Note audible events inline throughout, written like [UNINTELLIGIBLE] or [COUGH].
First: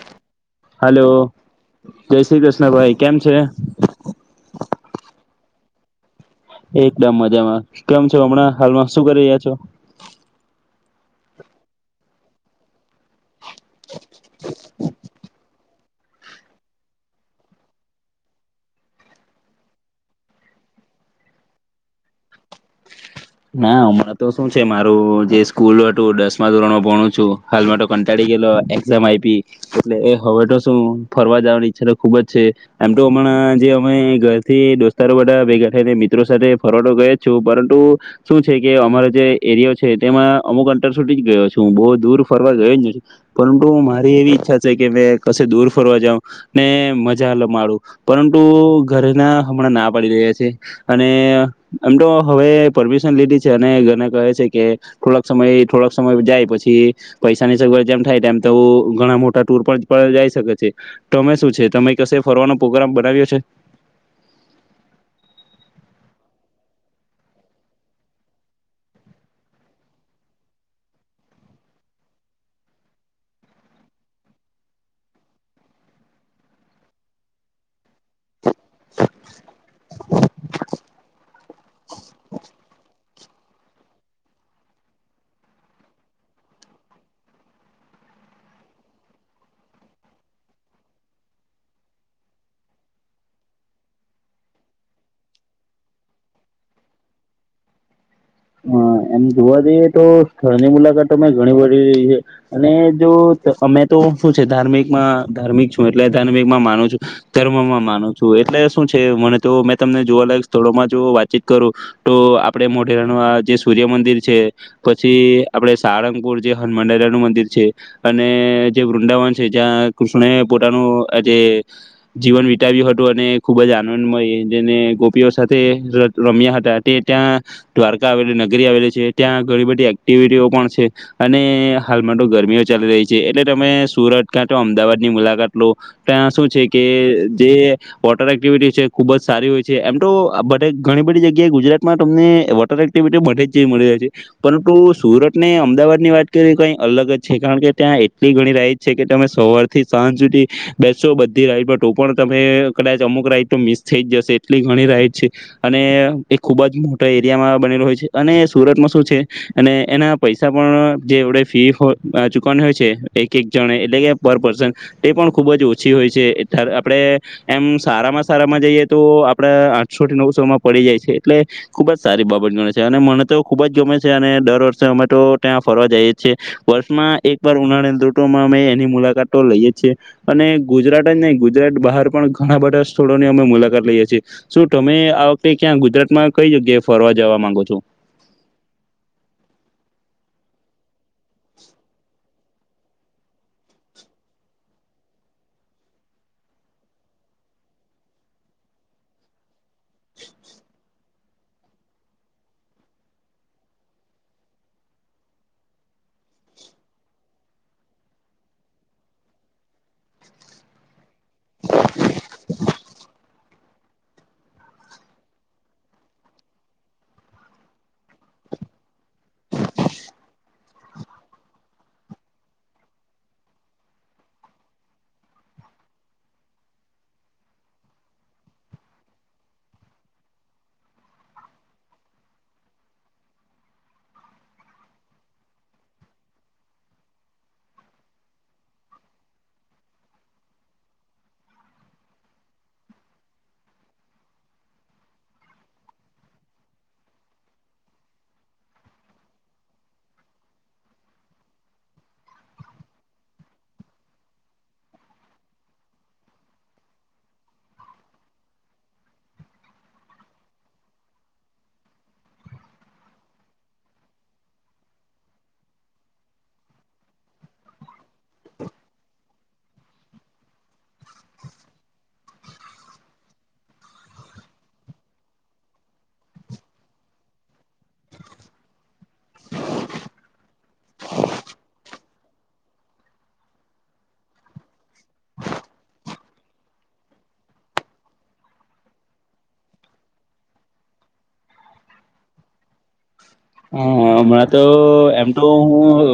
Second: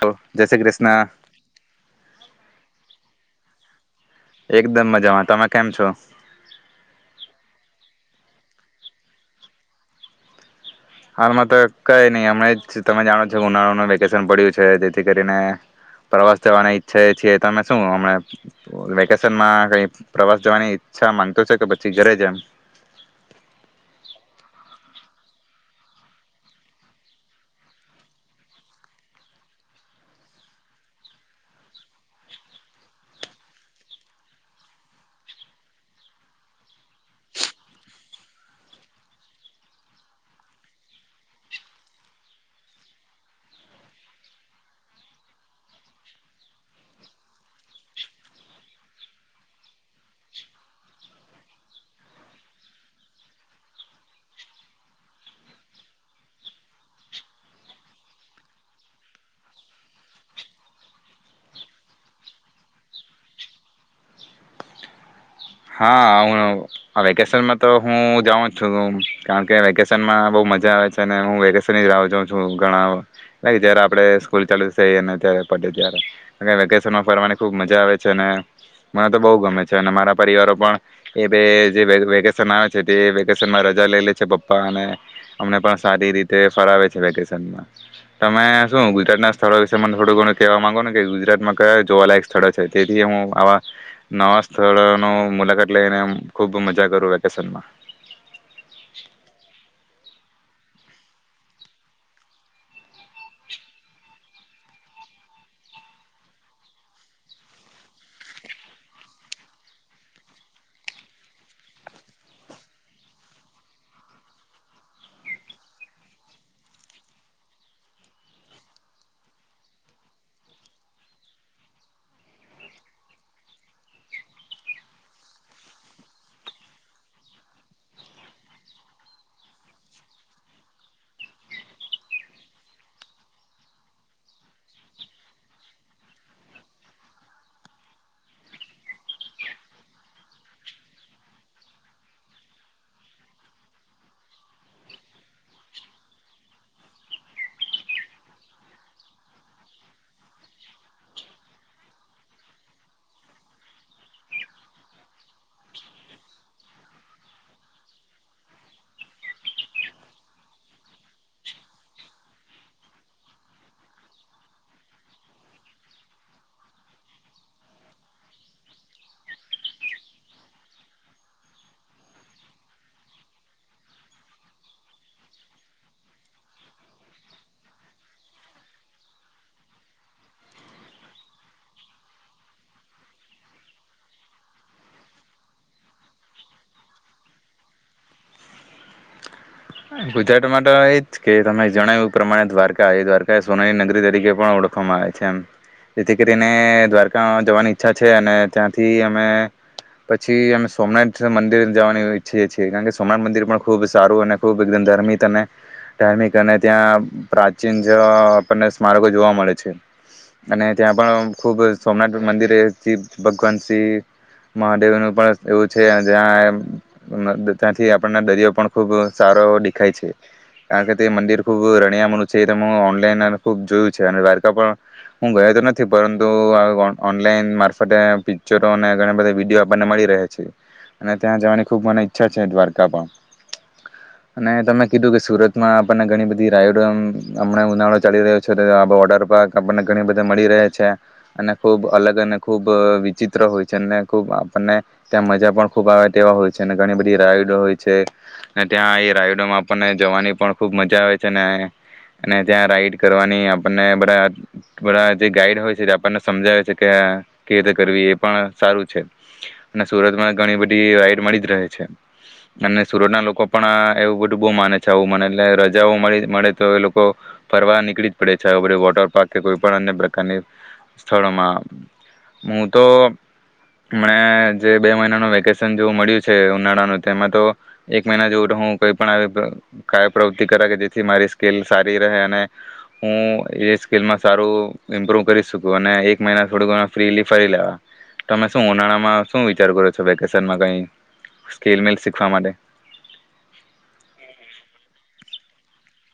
હ જય શ્રી હલોલો કૃષ્ણ જય શ્રી કૃષ્ણ. ભાઈ કેમ છે? એકદમ મજામાં તમે કેમ છો? એકદમ મજામાં. કેમ છો હમણાં હાલમાં શું કરી રહ્યા છો? હાલમાં તો કઈ નહી હમણા જ તમે જાણો છો. ઉનાળ ને વેકેશન પડ્યું છે. તેથી કરીને પ્રવાસ જવાની ઈચ્છા છીએ, તમે શુંમ વેકેશનમાં ક પ્રવાસ જવાની ઈચ્છા માંગતો છે, કે પછી ઘરે જે એમ ના હમણાં તો શું છે. મારું જે સ્કૂલ હતું દસમા ધોરણમાં ભણું છું હાલમાં તો કંટાળી ગયેલો એઝામ આપી એટલે હવે તો શું ફરવા જવાની ઈચ્છા તો ખુબ જ છે. એમ તો હમણાં જે અમે ઘરથી દોસ્તો બા ભેગા થને મિત્રો સાથે ફરવા તો ગયા છું, પરંતુ શું છે કે અમારો જે એરિયો છે. તેમાં અમુક અંતર સુટી જ ગયો છું, હું બહુ દૂર ફરવા ગયો જ ન છું, પરંતુ મારી એવી ઈચ્છા છે કે કશે દૂર ફરવા જાવ ને મજા માડું પરંતુ ઘરે ના હમણાં ના પાડી રહ્યા છે. અને એમ તો હવે પર લીધી છે અને ઘને કહે છે, કે થોડાક સમય થોડાક સમય જાય પછી. પૈસાની સગવડ જેમ થાય તેમ તો ઘણા મોટા ટુર પણ જાય શકે છે, તમે શું છે તમે કશે ફરવાનો પ્રગ્રામ બનાવ્યો છે? હા હું વેકેશનમાં તો હું જાઉં જ છું, કારણ કે વેકેશનમાં બહુ મજા આવે છે, અને હું વેકેશન જ જાઉં છું ઘણા લક જયારે આપણે સ્કૂલ ચાલુ થઈને. ત્યારે પડે ત્યારે વેકેશનમાં ફરવાની ખુબ મજા આવે છે. છે ને મને તો બહુ ગમે છે. અને મારા પણ એ જે વેકેશન આવે છે. તે વેશનમાં રજા લઈ લે છે. પપ્પા અને અમને પણ સારી રીતે ફરાવે છે. વેકેશનમાં તમે શું ગુજરાત ના સ્થળો વિશે થોડું ઘણું કેવા માંગો ને કે ગુજરાતમાં કયા, જોવાલાયક સ્થળો છે. તેથી હું આવા નવા સ્થળ મુલાકાત લઈને ખુબ મજા કરું વેકેશનમાં હા, એમ જોવા જઈએ તો સ્થળની મુલાકાત મેં ઘણી વી રહી છે અને જો અમે તો શું છે ધાર્મિકમાં ધાર્મિક છું એટલે ધાર્મિકમાં માનું છું, ધર્મમાં માનું છું, એટલે શું છે મને તો મેં તમને જોવા અલાક સ્થળોમાં જો વાતચીત કરું તો આપણે મોઢે જે સૂર્યમંદિર છે, પછી આપણે સારંગપુર જે હનુમંડરયા નું મંદિર છે અને જે વૃંદાવન છે જ્યાં કૃષ્ણ પોતાનું જે જીવન વિતાવ્યું હતું અને ખુબ જ આનંદમય જેને ગોપીઓ સાથે રમ્યા હતા તે ત્યાં. દ્વારકા આવેલી નગરી આવેલી છે, ત્યાં ઘણી બધી એક્ટિવિટીઓ પણ છે અને હાલમાં તો ગરમીઓ ચાલી રહી છે, એટલે તમે સુરત ક્યાં તો અમદાવાદની મુલાકાત લો, ત્યાં શું છે કે જે વોટર એક્ટિવિટી છે ખૂબજ સારી હોય છે. એમ તો બધ ઘણી બધી જગ્યાએ ગુજરાતમાં તમને એક્ટિવિટી બધેજ જેવી મળી રહે છે, પરંતુ સુરત ને અમદાવાદની વાત કરીએ તો કંઈ અલગજ છે, કારણ કે ત્યાં એટલી ઘણી રાઈડ છે કે તમે સવારથી સાંજ સુધી બેસો બધી રાઈડ પર તો પણ તમે કદાચ અમુક રાઈડ તો મિસ થઈજ જશે, એટલી ઘણી રાઈડ છે અને એ ખૂબજ મોટા એરિયામાં બનેલું હોય છે અને સુરતમાં શું છે અને એના પૈસા પણ જે આપ ફી ચુકવાની હોય છે એક એક જણ, એટલે કે પર પર્સન એ પણ ખુબજ ઓછી હોય છે આપણે એમ સારામાં સારામાં જઈએ તો આપડા આઠસો થી નવસો માં પડી જાય છે એટલે ખુબ જ સારી બાબ [UNINTELLIGIBLE] ગમે અને મને તો ખુબજ ગમે છે અને દર વર્ષે અમે તો ત્યાં ફરવા જઈએ છીએ. વર્ષમાં એકવાર ઉનાળા દટમાં અમે એની મુલાકાત તો લઈએ છીએ અને ગુજરાત જ નઈ, ગુજરાત બહાર પણ ઘણા બધા સ્થળોની અમે મુલાકાત લઈએ છીએ, શું તમે આ વખતે ક્યાં ગુજરાતમાં કઈ જગ્યાએ ફરવા? જવા માંગો છો? ગુજરાતમાં તો એજ કે તમે જણાવ્યું. પ્રમાણે દ્વારકા એ દ્વારકા એ સોનાની નગરી તરીકે પણ ઓળખવામાં આવે છે એમ, જેથી કરીને દ્વારકા જવાની ઈચ્છા છે અને ત્યાંથી અમે પછી અમે સોમનાથ મંદિર જવાની ઈચ્છે છીએ, કારણકે સોમનાથ મંદિર પણ ખુબ સારું અને ખૂબ એકદમ ધાર્મિક અને ધાર્મિક અને ત્યાં પ્રાચીન જ આપણને સ્મારકો જોવા મળે છે અને ત્યાં પણ ખૂબ સોમનાથ મંદિરેથી ભગવાન શ્રીવ મહાદેવનું પણ એવું છે, જ્યાં ત્યાંથી આપણના દરિયો પણ ખૂબ સારો એવો દેખાય છે, કારણકે તે મંદિર ખૂબ રણિયામનું છે એ ઓનલાઈન ખૂબ જોયું છે અને દ્વારકા પણ હું ગયો તો નથી, પરંતુ ઓનલાઈન મારફતે પિક્ચરો અને બધા વિડીયો આપણને મળી રહે છે અને ત્યાં જવાની ખૂબ મને ઈચ્છા છે, દ્વારકા પણ અને તમે કીધું કે સુરતમાં આપણને ઘણી બધી રાઈડ હમણાં ઉનાળો ચાલી રહ્યો છે, આ વોટર પાર્ક આપણને ઘણી બધ મળી રહે છે અને ખૂબ અલગ અને ખૂબ વિચિત્ર હોય છે અને ખૂબ આપણને ત્યાં મજા પણ ખૂબ આવે તેવા હોય છે અને ઘણી બધી રાઈડ હોય છે અને ત્યાં એ રાઈડમાં આપણને જવાની પણ ખૂબ મજા આવે છે અને ત્યાં રાઈડ કરવાની આપણને બધા બધા જે ગાઈડ હોય છે આપણને સમજાવે છે કે કે રીતે કરવી એ પણ સારું છે અને સુરતમાં ઘણી બધી રાઈડ મળી જ રહે છે અને સુરતના લોકો પણ આ એવું બધું બહુ માને છે આવું મને એટલે રજાઓ મળ મળે તો એ લોકો ફરવા નીકળી જ પડે છે બધ વોટર પાર્ક કે કોઈ પણ અન્ય પ્રકારની. સ્થળમાં. હું તો મને જે બે મહિનાનું વેકેશન જેવું મળ્યું છે ઉનાળાનું તેમાં તો એક મહિના જેવું. તો હુ કઈ પણ કંઇક પ્રવૃતિ કર કે જેથી મારી સ્કીલ સારી રહે અને હું એ સ્કીલમાં સારું ઇમ્પ્રુવ કરી શકું અને એક મહિના થોડ ફ્રી ફરી લેવામે શું ઉનાળામાં શું વિચાર કરો છો વેકેશનમાં ક સ્લલીખવા માટે. હા હમણાં તો એમ. તો હું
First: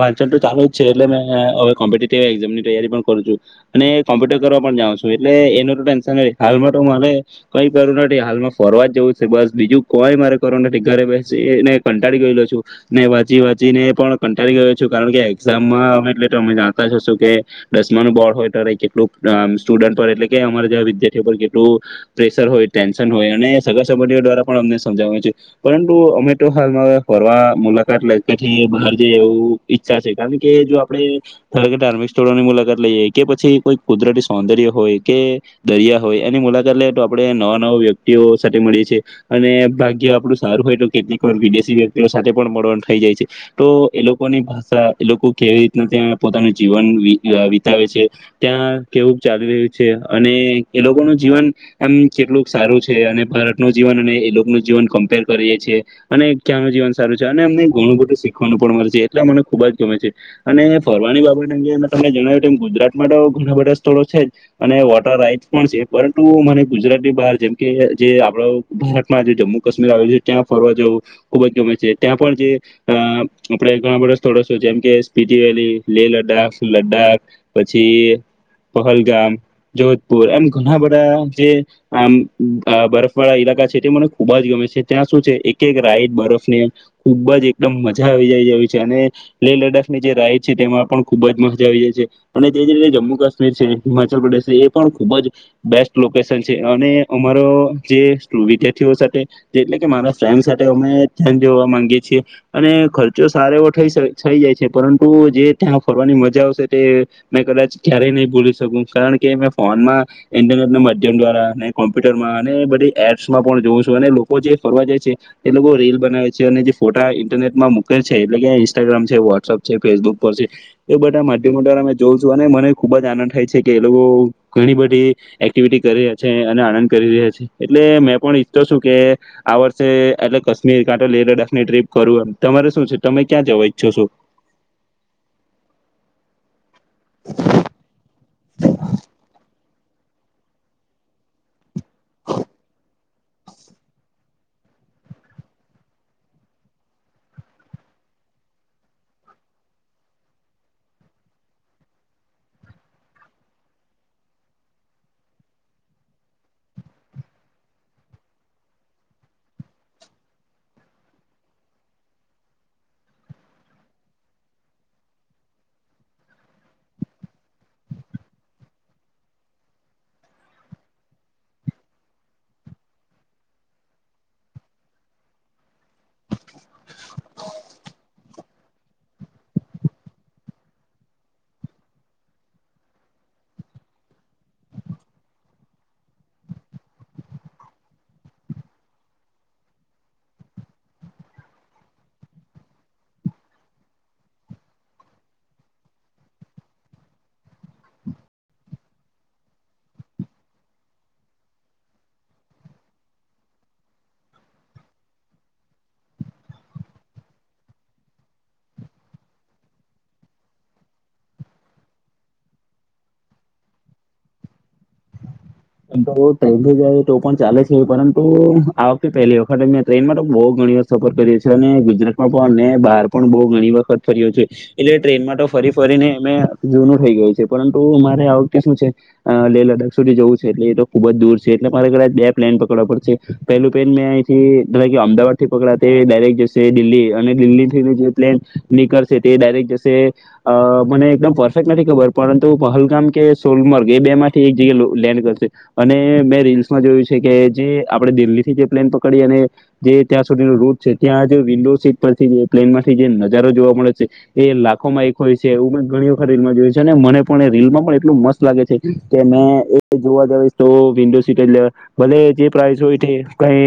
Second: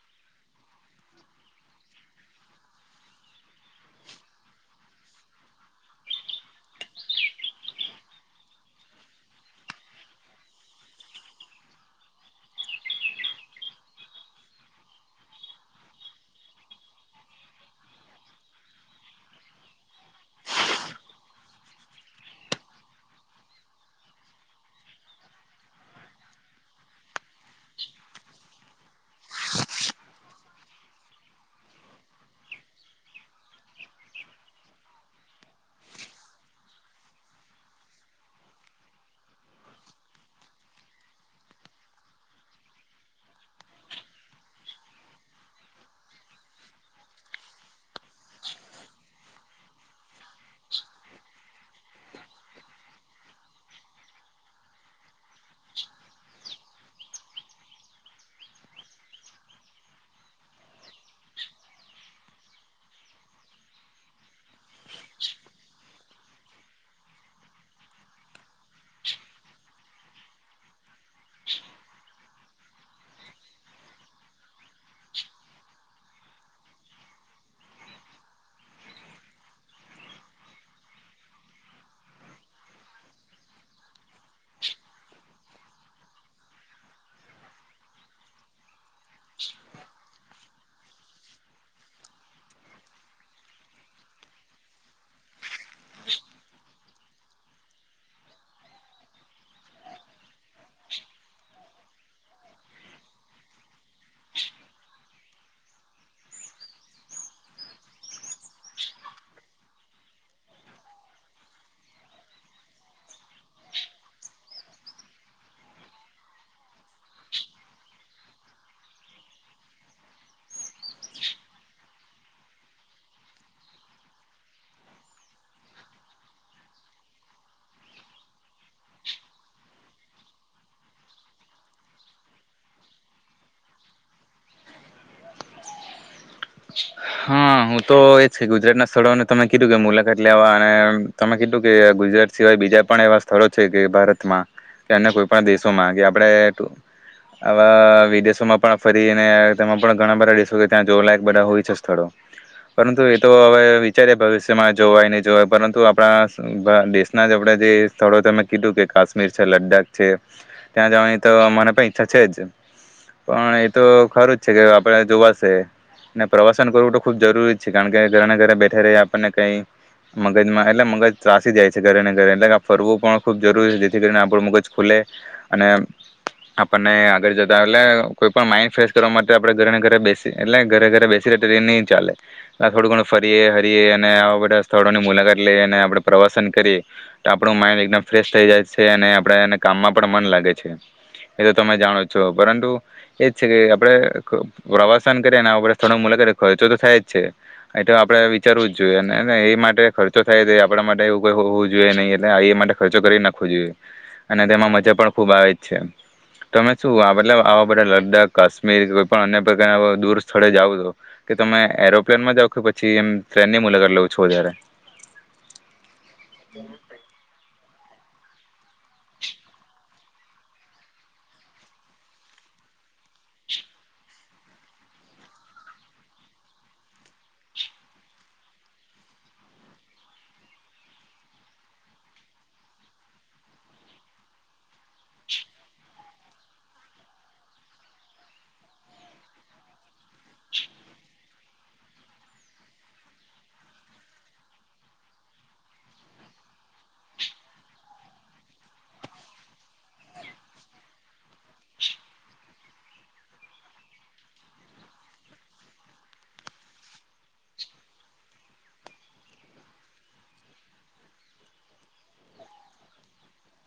વાંચન તો ચાલુ જ છે એટલે મે હવે કોમ્પટીટીવ એકઝામ ની તૈયારી પણ કરું છું અને કોમ્પ્યુટર કરવા પણ જાઉં છું એટલે એનું તો ટેન્શન ન હાલમાં તો મારે કઈ કરવું નથી હાલમાં ફરવા જવું છે બસ બીજું કોઈ મારે કરવું નથી ઘરે બેસી. કંટાળી ગયેલો છું ને વાંચી વાંચીને પણ કંટાળી ગલો છું કારણ કે એક્ઝામમાં એટલે અમે જાણતા જશું કે દસમા ન બોર્ડ હોય તો કેટલું સ્ટુડન્ટ પર એટલે કે અમારાવા વિદ્યાર્થીઓ પર કેટલું પ્રેશર હોય ટેન્શન હોય અને સગા સંબંધઓ દ્વારા અમને સમજાવે છે પરંતુ અમે. ફરવા મુલાકાત લે પથી બહાર જઈએ એવું ઈચ્છા છે કારણ કે જો આપેરે ધાર્મિક સ્થળોની મુલાકાત લઈએ કે પછી કોઈ કુદરતી સૌંદર્ય હોય કે દરિયા હોય એની મુલાકાત લઈએ તો આપડણે નવા નવા વ્યક્તિઓ સાથે મળીએ છીએ અને ભાગ્ય આપડું સારું હોય તો કેટલી. વિદેશી વ્યક્તિઓ સાથે પણ મળવાનું થઈ જાય છે તો એ લોકોની ભાષા એ લોકો કેવી રીતના ત્યાં પોતાનું જીવન વિતાવે છે ત્યાં કેવું ચાલ રહ્યું છે અને એ લોકોનું જીવન આમ કેટલુંક સારું છે અને ભારતનું જીવન અને એ લોકોનું જીવન કમ્પેર કરીએે છે. અને ક્યાંનું જીવન સારું છે અને એમને ઘણું બધું શીખવાનું પણ મળે છે એટલે મને ખૂબ જ ગમે છે અને ફરવાની બાબત અંગે અ તમને જણાવ્યું કેમ ગુજરાતમાં તો ઘણા બધા સ્થળો છે જ અને વોટર રાઈટસ પણ છે પરંતુ મને ગુજરાતીની બહાર જેમ કે જે આપણ ભારતમાં જે જમ્મુ કાશ્મીર આવ્યું છે ત્યાં ફરવા જવું. ખુબ ગમે છે ત્યાં પણ જે આપણે ઘણા બધા સ્થળો શ છેમ કે સ્પીટી વલી લેહ લદ્દાખ લદ્દાખ પછી પહલગામ જોધપુર એમ ઘણા બધા જે આમ બરફ વાળા ઈલાકા છે તે મને ખુબ જ ગમે છે ત્યાં શું છે. એક રાઈડ બરફની ખુબ જ એકદમ મજા આવી જાય છે અને લેહ લદ્દાખની જે રાઈડ છે તેમાં પણ ખુબ જ મજા આવી જાય છે અને તે જ રીતે જમ્મુ કાશ્મીર છે હિમાચલ પ્રદેશ છે એ પણ ખુબ જ બેસ્ટ લોકેશન છે અને અમારો જે વિદ્યાર્થીઓ સાથે એટલે કે મારા. ટાઈમ સાથે અમે ધ્યાન જોવા માંગીએ છીએ અને ખર્ચો સારો એવો થઈ થઈ જાય છે પરંતુ જે ત્યાં ફરવાની મજા આવશે તે મેં કદાચ ક્યારેય નહી ભૂલી શકું કારણ કે મે ફોનમાં ઇન્ટરનેટ ના માધ્યમ દ્વારા ને કોમ્પ્યુટરમાં અને બધી એપ્સમાં પણ જોઉં છું અને લોકો જે ફરવા જાય. એ લોકો રીલ બનાવે છે અને જે ફોટા ઇન્ટરનેટમાં મુકે છે એટલે કે ઇન્સ્ટાગ્રામ છે વોટ્સઅપ છે ફેસબુક પર છે એ બધા માધ્યમો દ્વારા જોઉં છું અને મને ખુબ જ આનંદ થાય છે કે એ લોકો ઘણી બધી એક્ટિવિટી કરી રહ્યા છે અને આનંદ કરી રહ્યા છે એટલે મેં પણ ઈચ્છતો છું કે આ વર્ષ. એટલે કાશ્મીર કાંતો લેહ લદ્દાખની ટ્રીપ કરું એમ તમારે શું છે તમે ક્યાં જવા ઈચ્છો છો. હા હું તો. થી ગુજરાત સ્થળોને તમે. કીધું કે મુલાકાત લેવા અને તમે કીધું. કે ગુજરાત સિવાય બીજા પણ એવા સ્થળો છે કે ભારતમાં. કે અન્ય કોઈ પણ દેશોમાં કે આપણે, આવા વિદેશોમાં પણ ફરીને તેમાં પણ ઘણા બધા દેશો ત્યાં જોવાલાય બધા હોય છે સ્થળો પરંતુ એ તો હવે વિચારી ભવિષ્યમાં જોવાય નહીં જોવાય પરંતુ આપણા દેશના જ આપણા જે સ્થળો તમે કીધું કે કાશ્મીર છે લદ્દાખ છે ત્યાં જવાની તો મને પણ ઈચ્છા છે જ પણ એ તો ખરું જ છે કે આપણે જોવાશે. અને પ્રવાસન કરવું તો ખુબ જરૂરી છે કારણ કે ઘરે ઘરે બેઠા રેયે આપણને કઈ મગજમાં એટલે મગજ ત્રાસી જાય છે ઘરે ને ઘરે એટલે આ ફરવું પણ ખૂબ જરૂરી છે જેથી કરીને આપણું મગજ ખુલે અને આપને આગળ જતા એટલે કોઈ પણ માઇન્ડ ફ્રેશ કરવા માટે આપણે ઘરેને ઘરે બેસી એટલે ઘરે ઘરે બેસી ટ્રેન નહી ચાલે થોડું ઘણું ફરીએ હરીએ અને આવા બધા સ્થળોની મુલાકાત લઈએ અને આપણે પ્રવાસન કરીએ તો આપણું માઈન્ડ એકદમ ફ્રેશ થઈ જાય છે અને આપણે એને કામમાં પણ મન લાગે છે એ તો તમે જાણો છો પરંતુ એજ છે કે આપણે પ્રવાસન ક ને આવા બધા સ્થળો મુલાકાતે ખર્ચો તો થાય જ છે એ તો આપડે વિચારવું જ જોઈએ ને એ માટે ખર્ચો થાય જ આપણા માટે એવું કોઈ હોવું જોઈએ નહી એટલે એ માટે ખર્ચો કરી નાખવો જોઈએ અને તેમાં મજા પણ ખુબ આવે જ છે તમે શું મતલબ આવા બધા લદ્દાખ કાશ્મીર કોઈ પણ અન્ય પ્રકાર દૂર સ્થળે જાવ તો કે તમે એરોપ્લેન માં જાાવ કે પછી એમ ટ્રેનની મુલાકાત લઉ છો વધારે એમ તો ટ્રેનથી જાય તો પણ ચાલે છે પરં તુ આ વખતે પહેલી વખત જ મે ટ્રેનમાં તો બહ ઘણી વખત સફર કરીયો છે અને ગુજરાતમાં પણ અને બહાર પણ બહુ ઘણી વખત ફર્યો છે એટલે ટ્રેનમાં તો ફરી ફરીને અમે જૂનું થઈ ગયું છે પરંતુ અમારે આ વખતે શું છે લેહ લદ્ખ સુધી જવું છે એટલે એ તો ખુબ જ દૂર છે એટલે મારે કદાચ બે પ્લેન પકડવા પડશે પેલું પ્લેન મેં અયથી અમદાવાદ થી પકડા તે ડાયરેક્ટ જશે દિલ્હી અને દિલ્હીથી જે પ્લેન નીકળશે તે ડાયરેક્ટ જશે અ મને એકદમ પરફેક્ટ નથી ખબર પરંતુ પહલગામ કે સોલમર્ગ એ બે માંથી એક જગ્યા લો લેન્ડ કરશે. છે અને મેં રીલસમાં જોયું છે કે જે આપેણે દિલ્હી થી જે પ્લેન પકડી અને જે ત્યાં સુધીનો રૂટ છે ત્યાં જે વિન્ડો સીટ પરથી પ્લેનમાંથી જે નજારો જોવા મળે છે એ લાખો માં એક હોય છે એવું મેં ઘણી વખત રીલમાં જોયું છે અને મને પણ રીલમાં પણ એટલું મસ્ત લાગે છે કે મેં એ જોવા જઈસ તો વિન્ડો સીટ જ લેવા ભલે જે પ્રાયસય હોય તે કઈ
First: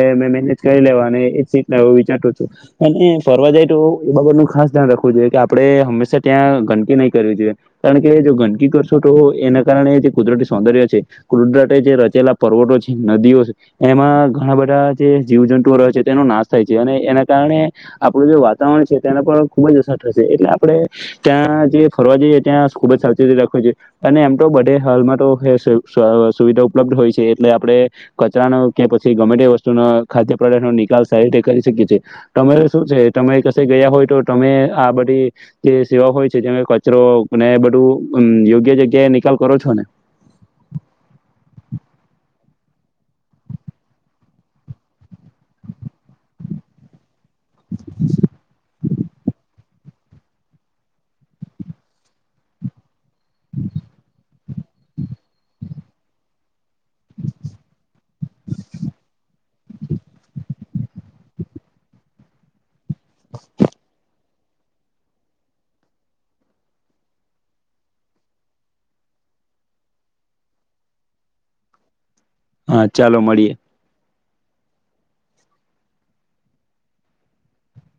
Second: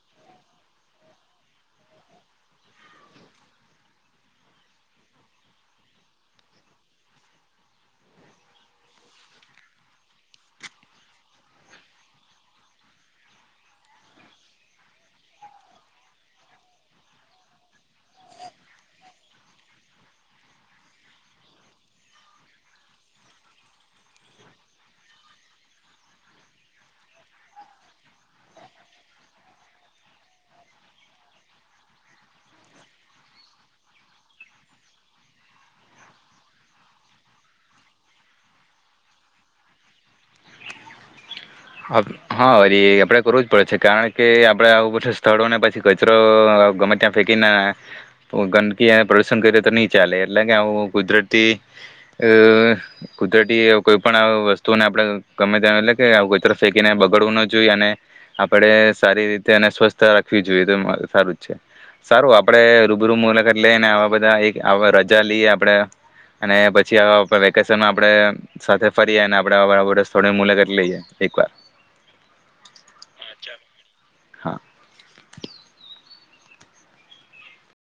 એ મેનેજ કરી લેવા અને એ જ સીટ લેવા વિચારતો છું અને ફરવા જાય તો એ બાબત ન ખાસ ધ્યાન રાખવું જોઈએ કે આપડે હંમેશા ત્યાં ગંદકી નહી કરવી જોઈએ કારણ કે જો ગંદકી કરશો તો એના કારણે જે કુદરતી સોદૅય છે કુદરતે જે રચેલા પર્વતો છે નદીઓ છે એમાં ઘણા બધા જે જીવજંતુઓ રહે છે તેનો નાશ થાય છે અને એના કારણે આપણું જે વાતાવરણ છે તેને પણ ખુબ જ અસર થશે એટલે આપણે ત્યાં જે ફરવા જઈએ ત્યાં ખુબ જ સાવચેતી રાખવી જોએ અને એમ તો બધે હાલમાં તો હસે સ અ સુવિધા ઉપલબ્ધ હોય છે એટલે આપડે કચરાનો કે પછી ગમે તે વસ્તુનો ખાદ્ય પદાર્થ નો નિકાલ સારી રીતે કરી શકીએ છે તમારે શું છે તમે કશે ગયા હોય તો તમે આ બધી જે સેવા હોય છે જે કચરો ને બધું યોગ્ય જગ્યાએ નિકાલ કરો છો ને હાપ હા વરી આપડે કરવું જ પડે છે કારણ કે આપડે આવું બધું સ્થળો ને પછી કચરો ગમે ત્યાં ફેંકીને ગંદકી પ્રદુષણ કરી તો ની ચાલે એટલે કે આવું કુદરતી અ કુદરતી કોઈ પણ વસ તો ને આપડ ગમે ત્યાં એટલે કે આવુ [UNINTELLIGIBLE] કચરો ફેકીને બગડવું ન જોઈએ અને આપડે સારી રીતે અને સ્વસ્થ રાખવી જોઈએ તો સારું જ છે સારું આપણે મુલાકાત લઇ ને આવા બધા એક આમાં રજા લઈએ આપડે અને પછી અ વેકેશનમાં આપડે સાથે ફરીએ ને આપડે આવા બધા સ્થળો મુલાકાત‌ લઈએ. એક વાર હા ચાલો મળીએે. હા.